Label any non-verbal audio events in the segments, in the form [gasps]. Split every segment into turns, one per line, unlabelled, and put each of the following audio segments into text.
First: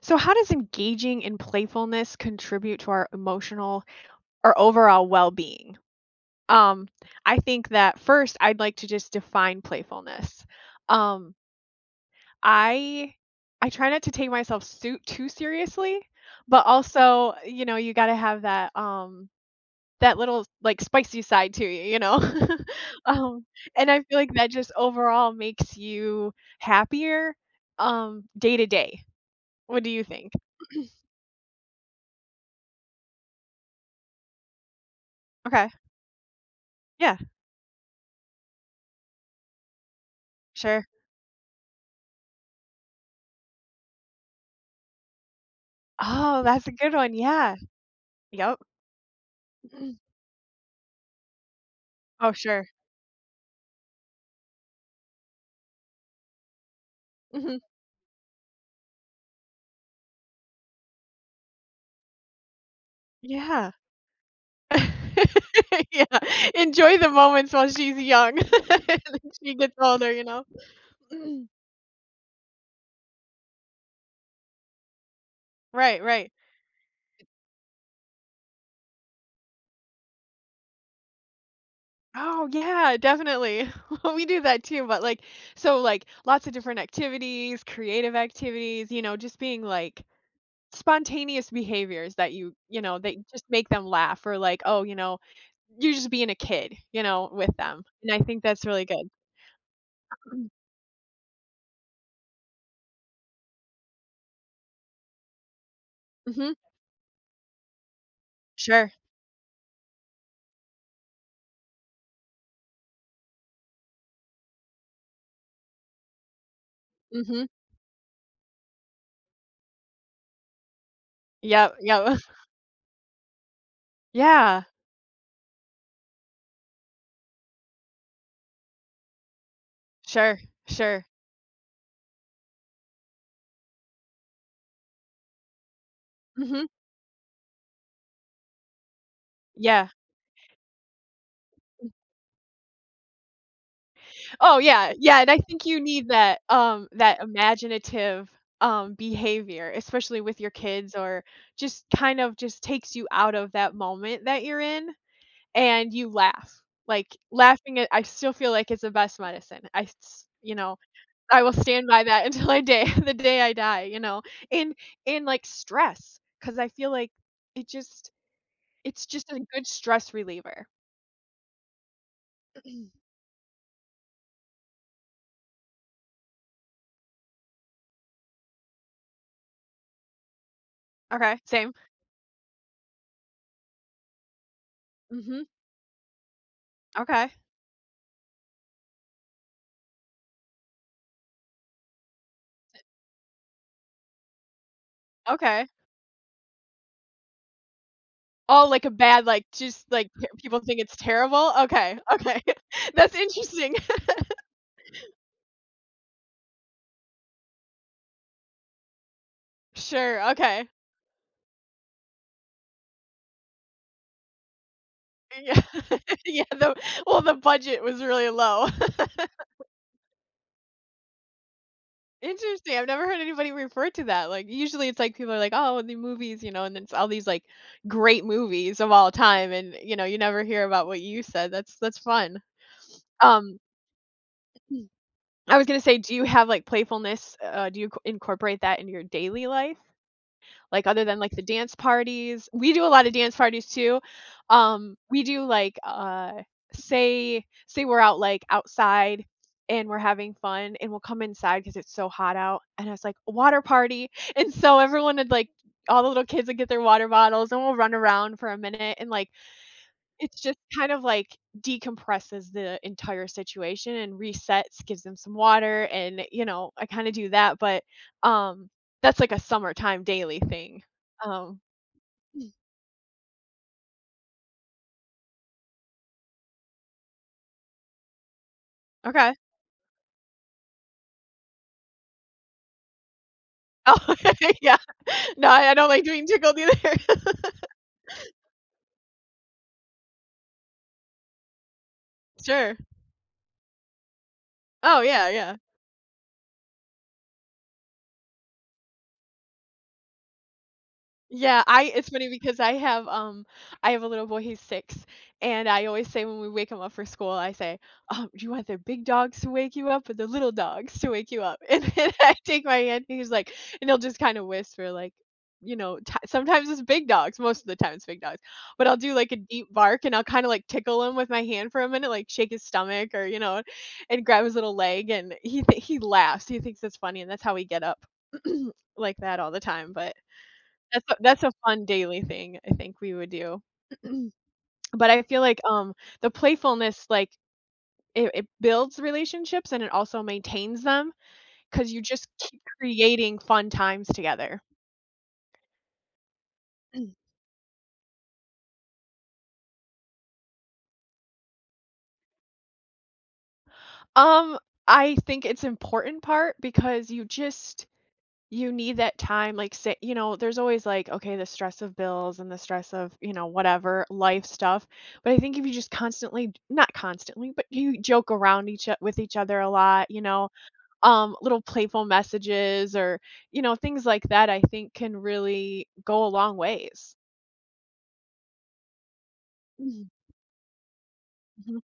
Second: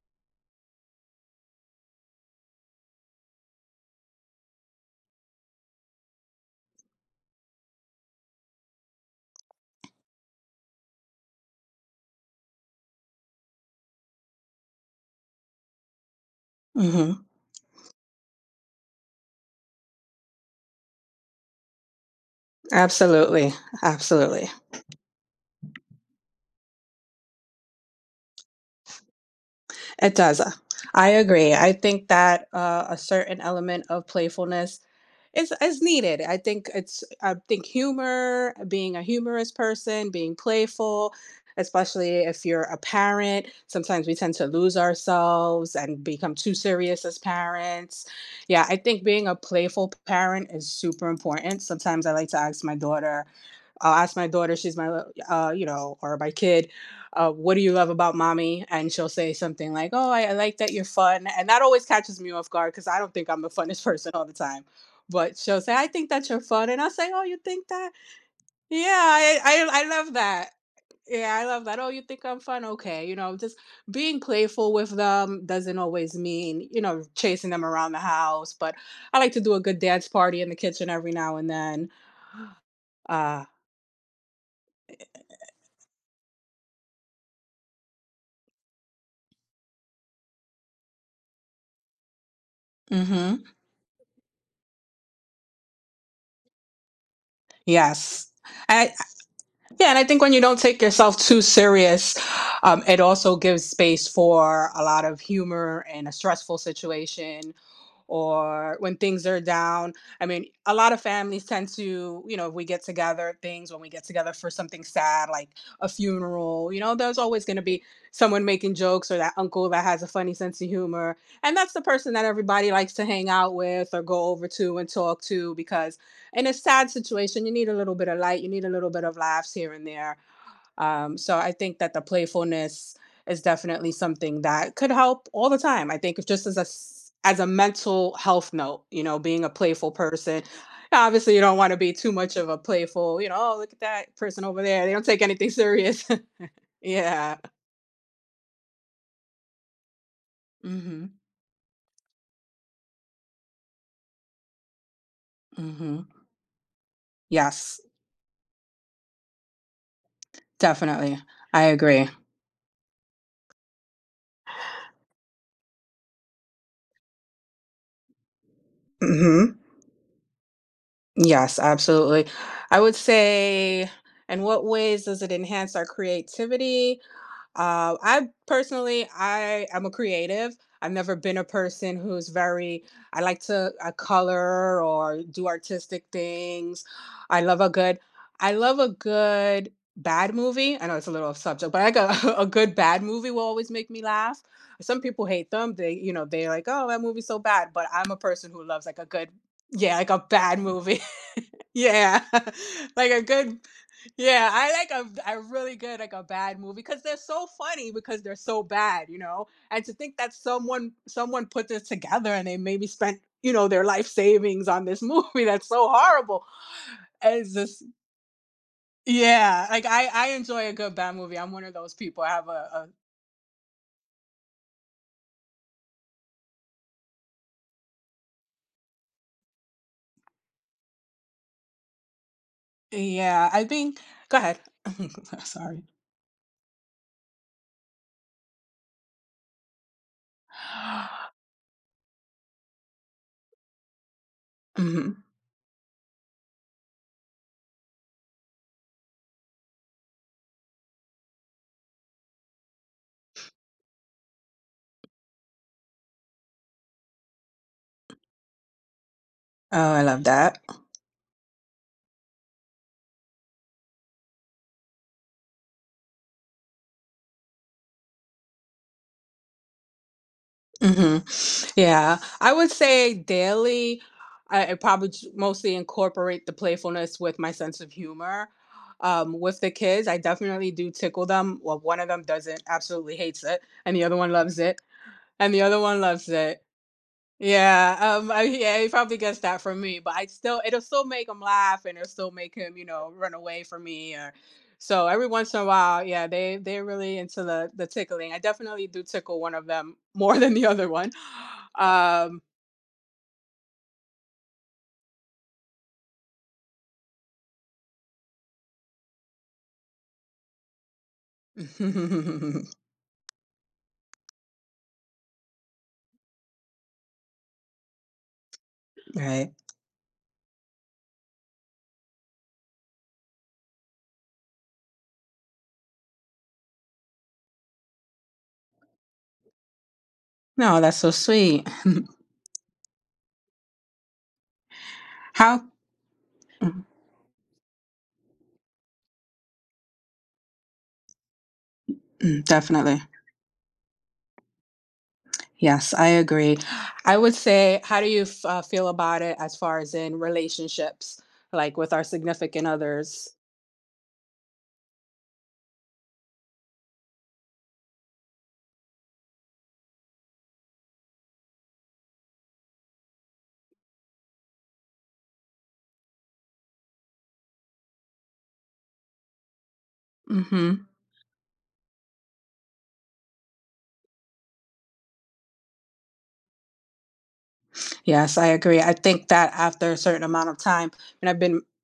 So, how does engaging in playfulness contribute to our emotional or overall well being? Um, I think that first, I'd like to just define playfulness. Um, I I try not to take myself too seriously, but
Mhm.
also, you know, you got to have that that little like spicy side to you, you know. [laughs] um,
Absolutely.
and I feel like
Absolutely.
that just overall makes you happier day to day. What do you
It
think?
does. I agree. I think that a certain element of playfulness is
Okay,
is needed.
yeah,
I think humor, being a humorous person, being
sure.
playful, especially if you're a parent, sometimes we tend to lose ourselves and become
Oh,
too
that's a good
serious
one,
as
yeah.
parents.
Yep.
Yeah, I think being a playful
Mhm.
parent is super important. Sometimes I like
Oh,
to ask
sure.
my daughter, I'll ask my daughter, she's my, you know, or my kid, what
Mhm.
do you love about mommy? And she'll say something like, oh, I like that you're fun. And that always catches me off guard because I don't think I'm the
Yeah.
funnest [laughs] person all the time. But she'll say, I
[laughs] Yeah,
think that you're fun. And I'll
enjoy
say,
the
oh, you
moments
think
while
that?
she's young.
Yeah,
[laughs] When
I,
she
I,
gets
I
older,
love
you know?
that. Yeah, I
Mhm.
love that. Oh, you think I'm fun? Okay. You know, just being playful with them doesn't
Right,
always
right.
mean, you know, chasing them around the house. But I like to do a good dance party in the kitchen every now and then.
Oh, yeah,
Uh,
definitely. [laughs] Well, we do that too, but, like so, like, lots of different activities, creative activities, you know, just being, like, spontaneous behaviors that you know, that
mhm.
just make them laugh or, like, oh, you know, you're just being a kid, you know, with them, and I
Yes.
think that's really
And
good.
yeah, and I think when you don't
[clears throat]
take yourself too serious, it also gives space for a lot of humor in a
Mhm.
stressful situation or
Sure.
when things are down. I mean, a lot of families tend to, you know, if we get together, things when we get together for something sad, like a funeral, you know, there's always
Mhm.
going to be someone making jokes or that uncle that has a funny sense of humor. And that's
Yep,
the person
yep.
that
[laughs]
everybody likes to hang out with or go over
Yeah.
to and talk to because in a sad situation, you need a little bit of light, you need a little bit of laughs here and there
Sure, sure.
um, So I think that the playfulness is definitely something that could help all the time. I think it's just as
Mhm.
a as a mental health note, you know, being a
Yeah.
playful person. Obviously, you don't want to be too much of a playful, you know, oh, look at that person
Oh,
over there. They
yeah,
don't
yeah,
take
and I
anything
think you
serious.
need that,
[laughs]
that
Yeah.
imaginative, behavior, especially with your kids
Mm-hmm.
or just kind of just takes you out of that moment that you're in and
Mm-hmm.
you laugh. Like, laughing
Yes,
at I still feel like it's the best medicine. I s you know,
definitely.
I will
I
stand by
agree.
that [laughs] until I day the day I die, you know, and like, stress, because I feel like it just it's just a
Mm-hmm.
good stress reliever.
Yes, absolutely. I would
[clears throat]
say, in what ways does it enhance our creativity? I personally, I am a creative. I've never been
Okay,
a
same.
person who's very, I like to color or
Mhm.
do artistic things.
Okay,
I love a good, I love a good bad movie. I know it's a little off subject, but like a, [laughs] a good bad movie will always make me laugh. Some people hate
okay.
them. They, you know, they're like, oh, that movie's so bad. But I'm a person who
Oh,
loves
like a
like a
bad,
good,
like, just,
yeah,
like,
like a
p
bad
people think it's
movie.
terrible?
[laughs]
Okay,
Yeah.
okay. [laughs]
[laughs] Like
That's
a good,
interesting. [laughs]
yeah, I like a really good like a bad movie because they're so funny because they're so bad, you know. And to think
Sure,
that
okay.
someone put this together and they maybe spent you know their life savings on this [laughs] movie
Yeah.
that's so
[laughs]
horrible.
Yeah, the Well, the
It's
budget
just
was really low. [laughs]
yeah, like I enjoy a good bad movie. I'm one of those people. I have
Interesting, I've never heard anybody refer to that, like, usually it's like people are like, "Oh, the movies," you know, and it's all these, like, great movies of all time, and, you know, you never hear about what you said, that's fun.
a yeah.
Um
I think go ahead. [laughs]
I was gonna
Sorry.
say, do you have, like, playfulness? Do you c incorporate that in your daily life? Like, other than,
[gasps]
like,
[sighs]
the dance parties? We do a lot of dance parties too. We
Mhm.
do, like, say we're out, like, outside and we're having fun and we'll come inside because it's so hot out, and it's like, a "Water party," and so everyone would, like all the little kids would get their water bottles and we'll run around for a minute and, like,
Oh, I love
it's
that.
just kind of like decompresses the entire situation and resets, gives them some water, and, you know, I kinda do that, but, um, that's like a summertime daily thing.
Hmm.
Um
Yeah, I would say daily, I probably mostly incorporate the playfulness with my sense of humor.
okay. [laughs]
With the kids, I definitely do tickle them. Well, one of them doesn't, absolutely hates it, and the
Oh,
other one loves
[laughs] yeah.
it,
No,
and the
I
other
don't
one
like doing
loves
tickled
it.
either. [laughs]
Yeah, yeah, he probably gets that from me, but I still, it'll still make him laugh, and it'll still make him,
Sure.
you know, run away from me. Or
Oh,
so every
yeah,
once
yeah.
in a while, yeah, they're really into the tickling. I definitely do tickle one of them [laughs] more than the other one.
Yeah,
[laughs]
I it's funny
Um,
because I have a little boy, he's six, and I always say when we wake him up for school, I say, do you want the big dogs to wake you up or the little dogs to wake you up? [laughs] And then I take
[laughs]
my hand, and he's like, and he'll just kind of whisper like, you know, sometimes it's big dogs, most of the time it's big dogs, but I'll do like a
right?
deep bark and I'll kind of like tickle him with my hand for a minute, like shake his stomach or you know, and grab his little leg, and he laughs, he thinks it's funny, and that's how we get up [clears throat] like that all the time, but.
No, that's so
That's a
sweet.
fun daily thing I think we would do. But I
[laughs]
feel like,
How?
the
Mm,
playfulness, like, it builds relationships and it also maintains them because you just keep
Definitely.
creating fun times together.
Yes, I agree. I
[clears throat]
would say, how do you feel about it as far as in relationships, like with our significant others?
Um, I think it's important part because you need that time, like, say you know, there's always, like, okay, the stress of bills and the stress of, you know, whatever, life stuff, but I think if you just constantly not constantly, but you joke around each o with each other a lot, you know,
Hmm.
little playful messages or, you know, things like that, I think can really go a long ways.
Yes, I agree. I think that after a
Mhm,
certain amount of time, and I've been
mhm,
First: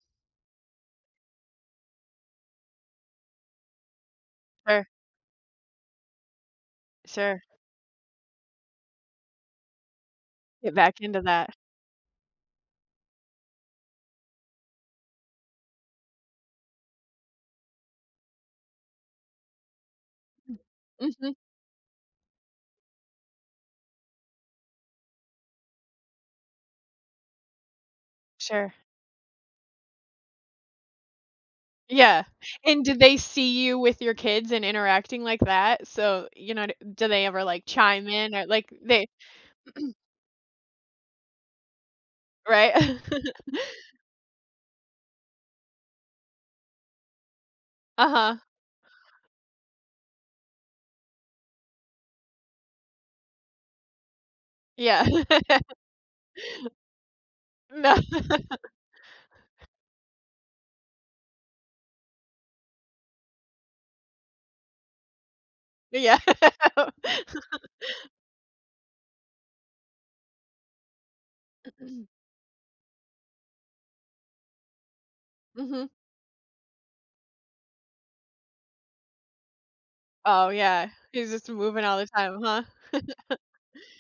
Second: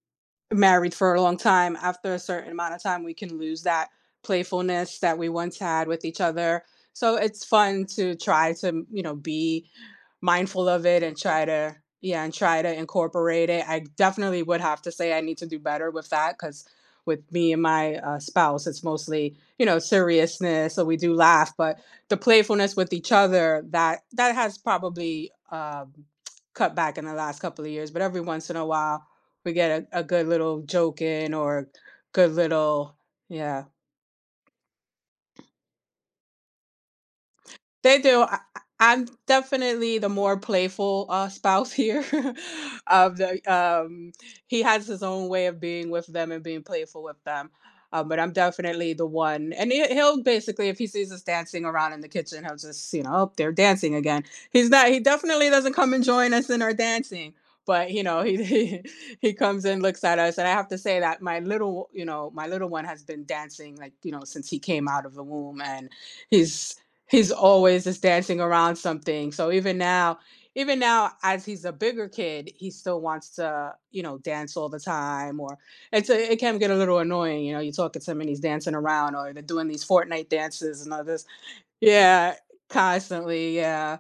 married for a long time, after a certain amount of time, we can lose that
sure,
playfulness that we once had with each other. So
sure.
it's fun to try to, you know, be mindful
Get
of
back
it and
into
try
that.
to, yeah, and try to incorporate it. I definitely would have to say I need to do better with that because with me and my spouse, it's mostly, you know, seriousness. So we do
Mhm,
laugh, but the playfulness with each other that has probably cut back in the last couple of years. But every once in a
sure.
while, we get a good little joke in or
Yeah,
good
and
little
did they see
yeah.
you with your kids and interacting like that? So, you know, d do they ever, like,
They
chime
do.
in or, like,
I'm
they
definitely the more playful spouse here. [laughs]
right?
Of
[laughs]
the, he has his own way of being with them and being playful with them. But I'm
Uh-huh,
definitely the one, and he'll basically, if he sees us dancing around in the kitchen, he'll just, you know, oh, they're dancing again. He's not. He
yeah.
definitely
[laughs]
doesn't come and join us in our dancing. But
No,
you know,
[laughs]
he [laughs] he comes and looks at us, and I have to say that my little, you know, my little one has been dancing like you know since he came out of the womb, and
yeah.
he's he's always just dancing around something. So even now, as he's a bigger
[laughs]
kid, he still wants to, you know, dance all the time. Or
Mhm.
it's a, it can get a little annoying, you know. You talk to him and he's dancing around, or they're doing these Fortnite
Oh,
dances
yeah,
and others.
he's just moving all the
Yeah,
time, huh?
constantly. Yeah,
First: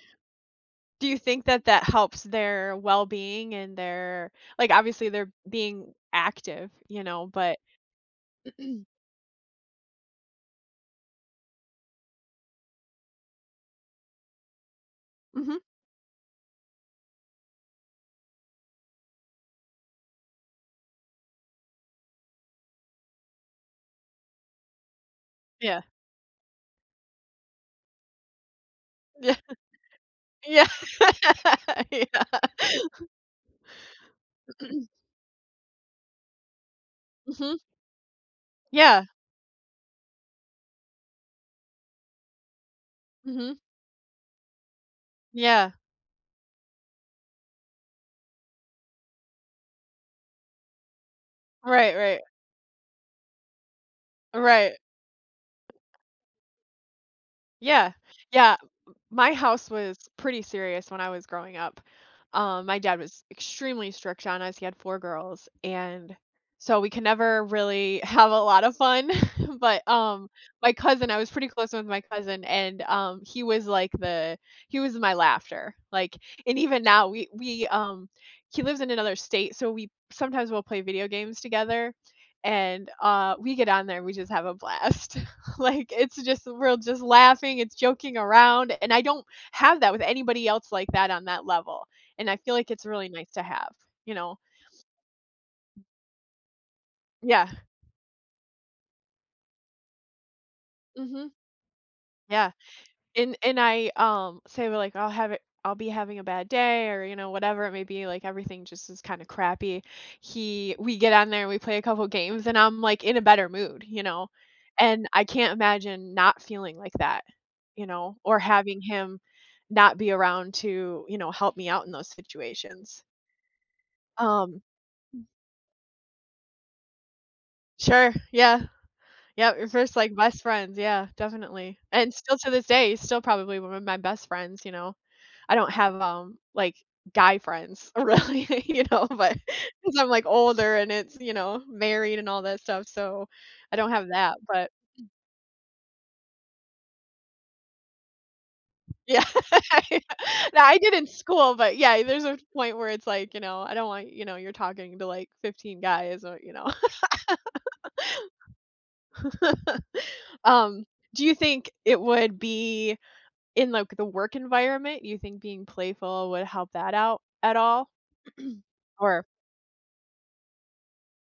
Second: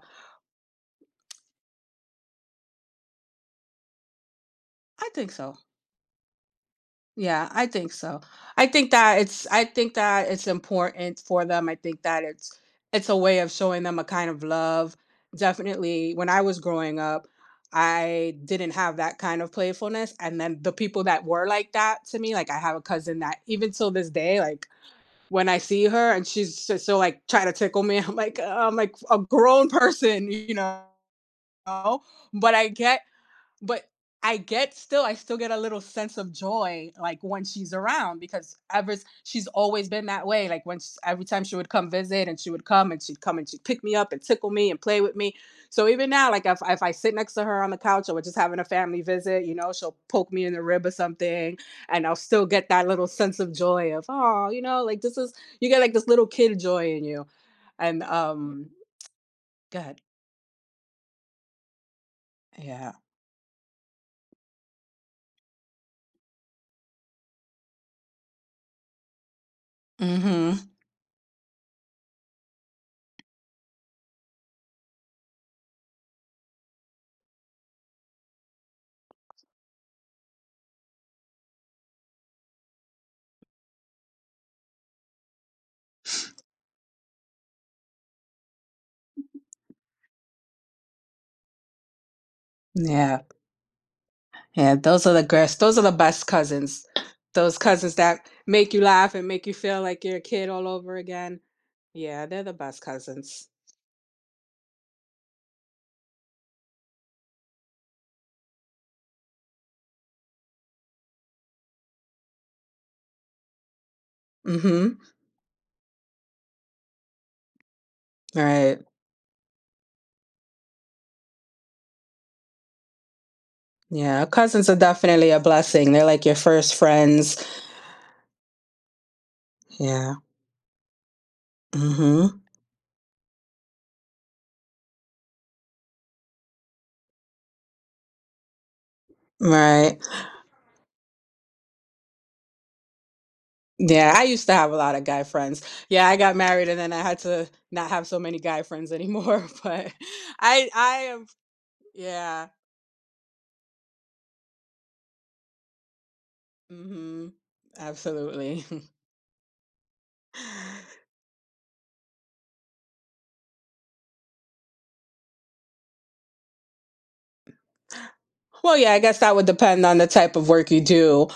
Do you think that that helps their well-being and their like,
I
obviously,
think
they're
so.
being active, you know,
Yeah,
but
I
[clears throat]
think so. I think that it's important for them. I think that it's a way of showing them a kind of love.
mhm.
Definitely, when I was growing up, I didn't have that kind of playfulness. And then the people that were like that to me, like I have a cousin that even till this day, like when I
Yeah.
see her and she's just so like trying to tickle me, [laughs] I'm like a
Yeah. [laughs]
grown person, you
Yeah.
know?
[laughs] Yeah.
But I get but I get still
[clears throat]
I still get a little sense of joy, like, when
Mhm.
she's around because ever s
Yeah.
she's always been that way, like, when s every time she would come visit and she would come and
Mhm.
she'd pick me up and tickle me and play with me.
Yeah.
So even now, like, if I sit next to her on the couch or we're just having a family visit, you know, she'll poke me in the rib or something,
Right,
and I'll
right,
still get that little sense of joy of, oh, you
right.
know, like, this is you get, like, this little kid joy in you.
Yeah.
And,
Yeah.
um,
My house was
good.
pretty serious when I was growing up. My
Yeah.
dad was extremely strict on us. He had four girls, and so we could never really [laughs] have a lot of fun. [laughs] But
Mhm.
my cousin, I was pretty close with my cousin, and he was my laughter. Like, and even now we he lives in another state, so we sometimes we'll play video games together, and we get on there and we just have a blast. [laughs] Like, it's just we're just laughing, it's joking around, and I don't have that with anybody else like that on that level, and I feel like it's really
Yeah.
nice to have, you know?
Yeah, those are the girls. Those are the best cousins.
Yeah.
Those cousins that make you laugh and make you feel like you're a kid all over
Mhm.
again. Yeah, they're the
Yeah.
best
And
cousins.
and I, say, well, like, I'll have it I'll be having a bad day or, you know, whatever it may be, like, everything just is kinda crappy. He We get on there and we play a couple games, and I'm, like, in a better mood, you know?
Mhm.
And I can't imagine not feeling like that, you know, or
Right.
having him not be around to, you know, help me out in those situations.
Yeah,
Um
cousins are definitely a blessing. They're like your first friends.
Sure, yeah. Yep, your first,
Yeah.
like, best friends, yeah, definitely. And still
Mhm.
to this day, he's still probably one of my best friends, you know? I don't have, like, guy friends [laughs] really, [laughs] you know, but 'cause
Right.
I'm, like, older and it's, you know, married and all that stuff, so I don't have
Yeah, I
that,
used to
but
have a lot of guy friends. Yeah, I got married and then I had to not have so many guy friends
yeah.
anymore, [laughs] but
[laughs] No, I
I
did in
am
school, but yeah, there's a
yeah.
point where it's, like, you know, I don't want you know, you're talking to, like, 15 guys or, you know. [laughs]
Mhm. Absolutely. [laughs]
Um, do you think it would be in, like, the work environment? Do you think being playful would help that out at all?
Well, yeah, I guess
Or
that would depend on the type of work you do.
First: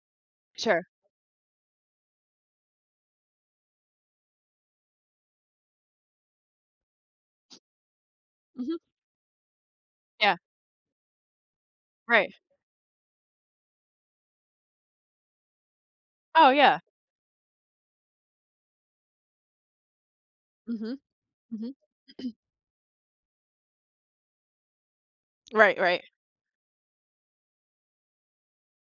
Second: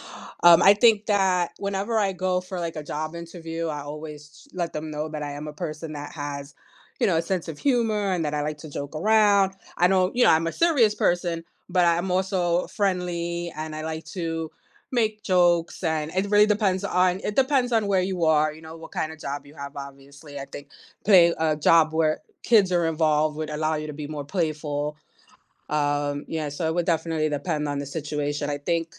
I
sure.
think that whenever I go for like a job interview, I always let them know that I am a person that has, you know, a sense of humor and that I like to
Mhm.
joke around. I don't, you know,
Yeah,
I'm a serious person, but I'm
right.
also friendly and I like to make jokes and it really
Oh, yeah.
depends on it depends on where you are, you know, what kind of job you have obviously. I think
Mhm,
play a
mhm.
job where kids are involved would allow you to be more playful
Right, right.
yeah, so it would definitely depend on the situation.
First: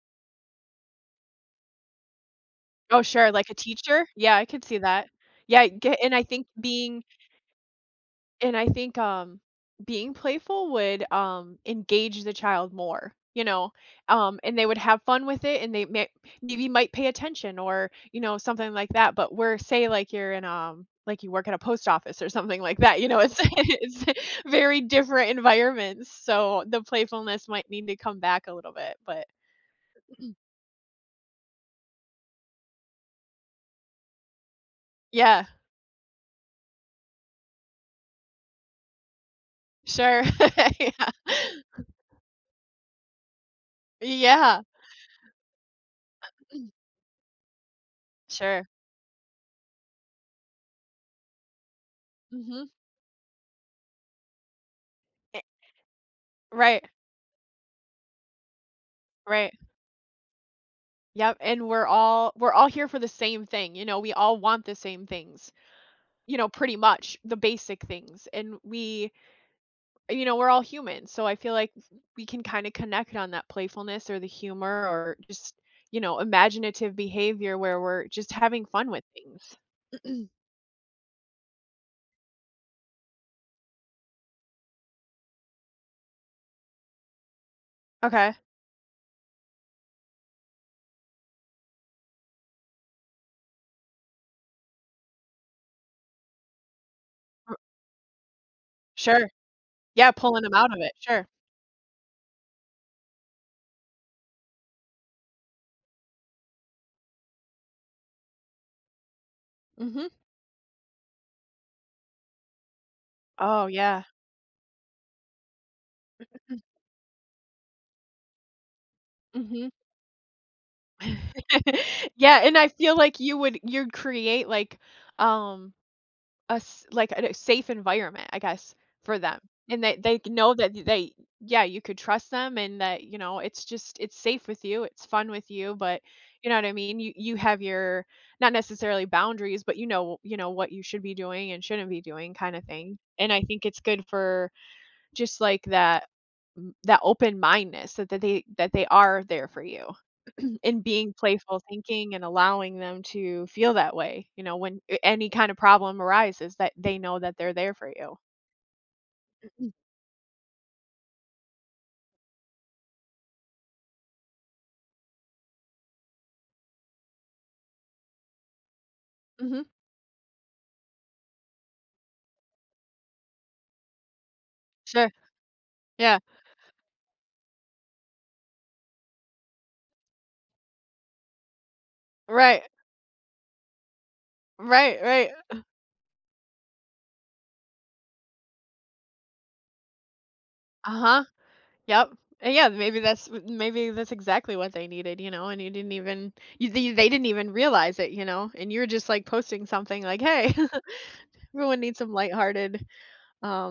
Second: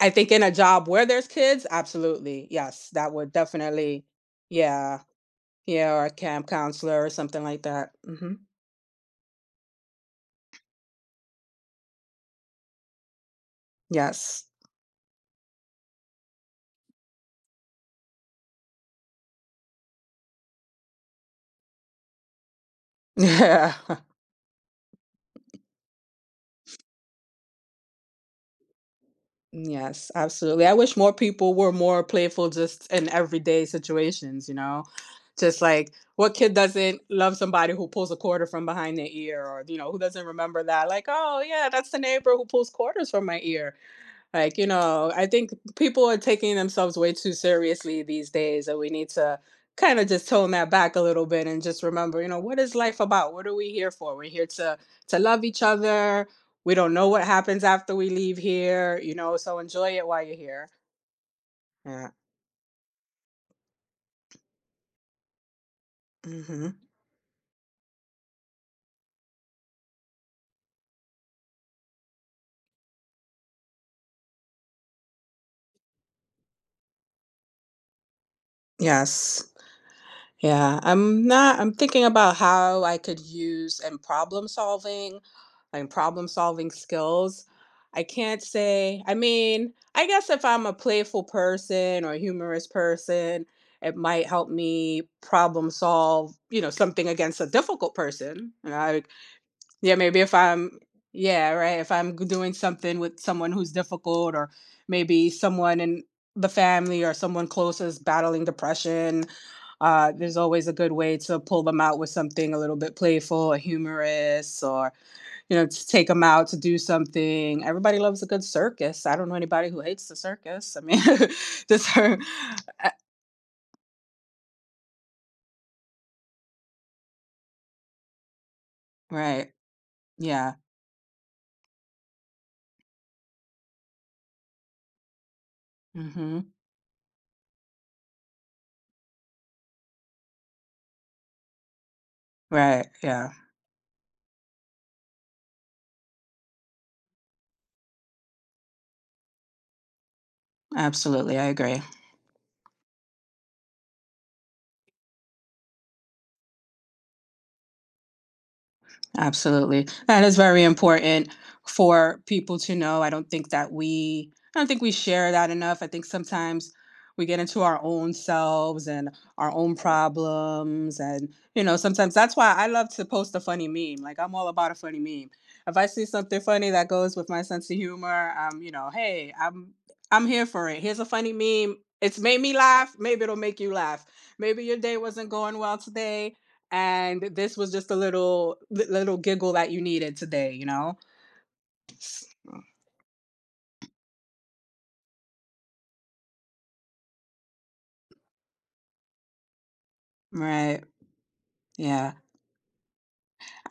I think in a job where there's kids, absolutely. Yes,
Oh,
that
sure,
would
like a
definitely
teacher? Yeah, I could see
yeah.
that. Yeah,
Yeah,
get
or a
and I think
camp
being
counselor or something like that. Hmm.
and I think, being playful would, engage the child more, you know?
Yes.
And they would have fun with it, and they may maybe might pay attention or, you know, something like that, but we're say, like, you're in, like, you work at a post office or something like that, you
[laughs]
know, it's [laughs]
Yeah.
it's very different environments, so the playfulness might need to come back a little bit, but
Yes, absolutely. I wish more people were more playful just in everyday situations, you know?
yeah,
Just like what kid doesn't love somebody who pulls a quarter from behind their ear or, you know, who
sure.
doesn't remember
[laughs]
that? Like,
Yeah.
oh, yeah, that's the neighbor who pulls quarters from my ear. Like,
Yeah.
you know, I think people are taking
[clears throat]
themselves way too seriously these
Sure.
days, and we need to kind of just tone that back a little bit and just remember, you know, what
Mhm.
is life about? What are we here for? We're here to
Eh
love each other. We
right,
don't know what happens after we leave here, you know,
right.
so enjoy it while you're here.
Yep, and
Yeah.
we're all here for the same thing, you know, we all want the same things, you know,
Hmm.
pretty much the basic things, and we you know, we're all human, so I feel like we can kinda connect on that playfulness or the humor or just, you know, imaginative behavior where we're just having fun with
Yes.
things. [clears throat]
Yeah, I'm not, I'm thinking about how I could use and problem solving skills. I
Okay.
can't say, I mean, I guess if I'm a playful person or a humorous person, it might help me problem solve, you know, something against a
R
difficult person. And I
Sure.
yeah,
Yeah,
maybe if
pulling them out
I'm
of it, sure.
yeah, right, if I'm g doing something with someone who's difficult or maybe someone in the family or someone close is battling depression,
Mhm.
there's always a good way to pull them out with something a little bit playful or
Oh, yeah.
humorous or, you know, to take them out to do something. Everybody loves a good circus. I don't know
Mhm.
anybody who hates the circus. I mean, [laughs] the
[laughs]
cir
Yeah, and I
uh
feel like you'd create like, um, a s like a safe environment, I guess, for them,
right.
and they
Yeah.
know that they yeah, you could trust them and that, you know, it's just it's safe with you, it's fun with you, but you
Mhm.
know what I mean? You have your not necessarily boundaries, but you know what you should be doing and shouldn't be doing kind of
Right,
thing,
yeah.
and I think it's good for just like that that open-mindedness that that they are there for you, [clears throat] and being
Absolutely, I
playful
agree.
thinking and allowing them to feel that way, you know, when a any kind of problem arises that they know that they're there for you.
Absolutely. That is very important for people to know. I don't think we share that enough. I think sometimes we get into our own selves and our
Mhm.
own problems and you know, sometimes that's why I love to post a funny meme. Like I'm all about a funny
Sure.
meme. If I see
Yeah.
something funny that goes with my sense of humor, you know, hey, I'm here for it. Here's a funny meme. It's made me
Right.
laugh. Maybe it'll make you laugh. Maybe your day
Right,
wasn't
right.
going well today and this was just a little giggle that you needed today you know
Uh-huh. Yep. And yeah, maybe that's exactly what they needed, you know, and you didn't even you they didn't even realize it, you know, and you're just, like, posting something like, "Hey, [laughs]
right
everyone needs
yeah.
some lighthearted,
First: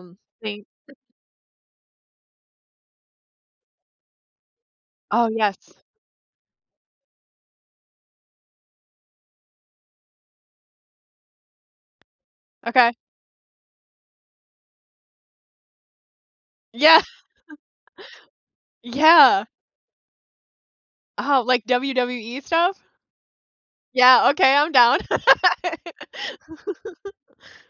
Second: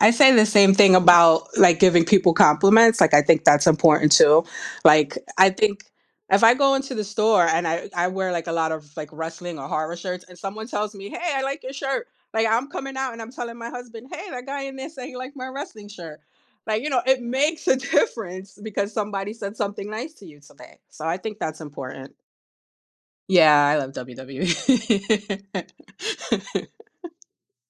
I say the
thing."
same thing about like giving people compliments. Like I think that's important too. Like
Oh,
I
yes.
think if I go into the store and I wear like a lot of like wrestling or horror shirts and someone tells me hey I like your shirt. Like I'm
Okay.
coming out and I'm telling my husband hey that guy in there said he liked my wrestling shirt like you know
Yeah. [laughs]
it makes a [laughs] difference because somebody
Yeah.
said something nice to you today so I think
Oh,
that's
like
important.
WWE stuff?
Yeah, I love
Yeah, okay, I'm down.
WWE.
[laughs]
[laughs]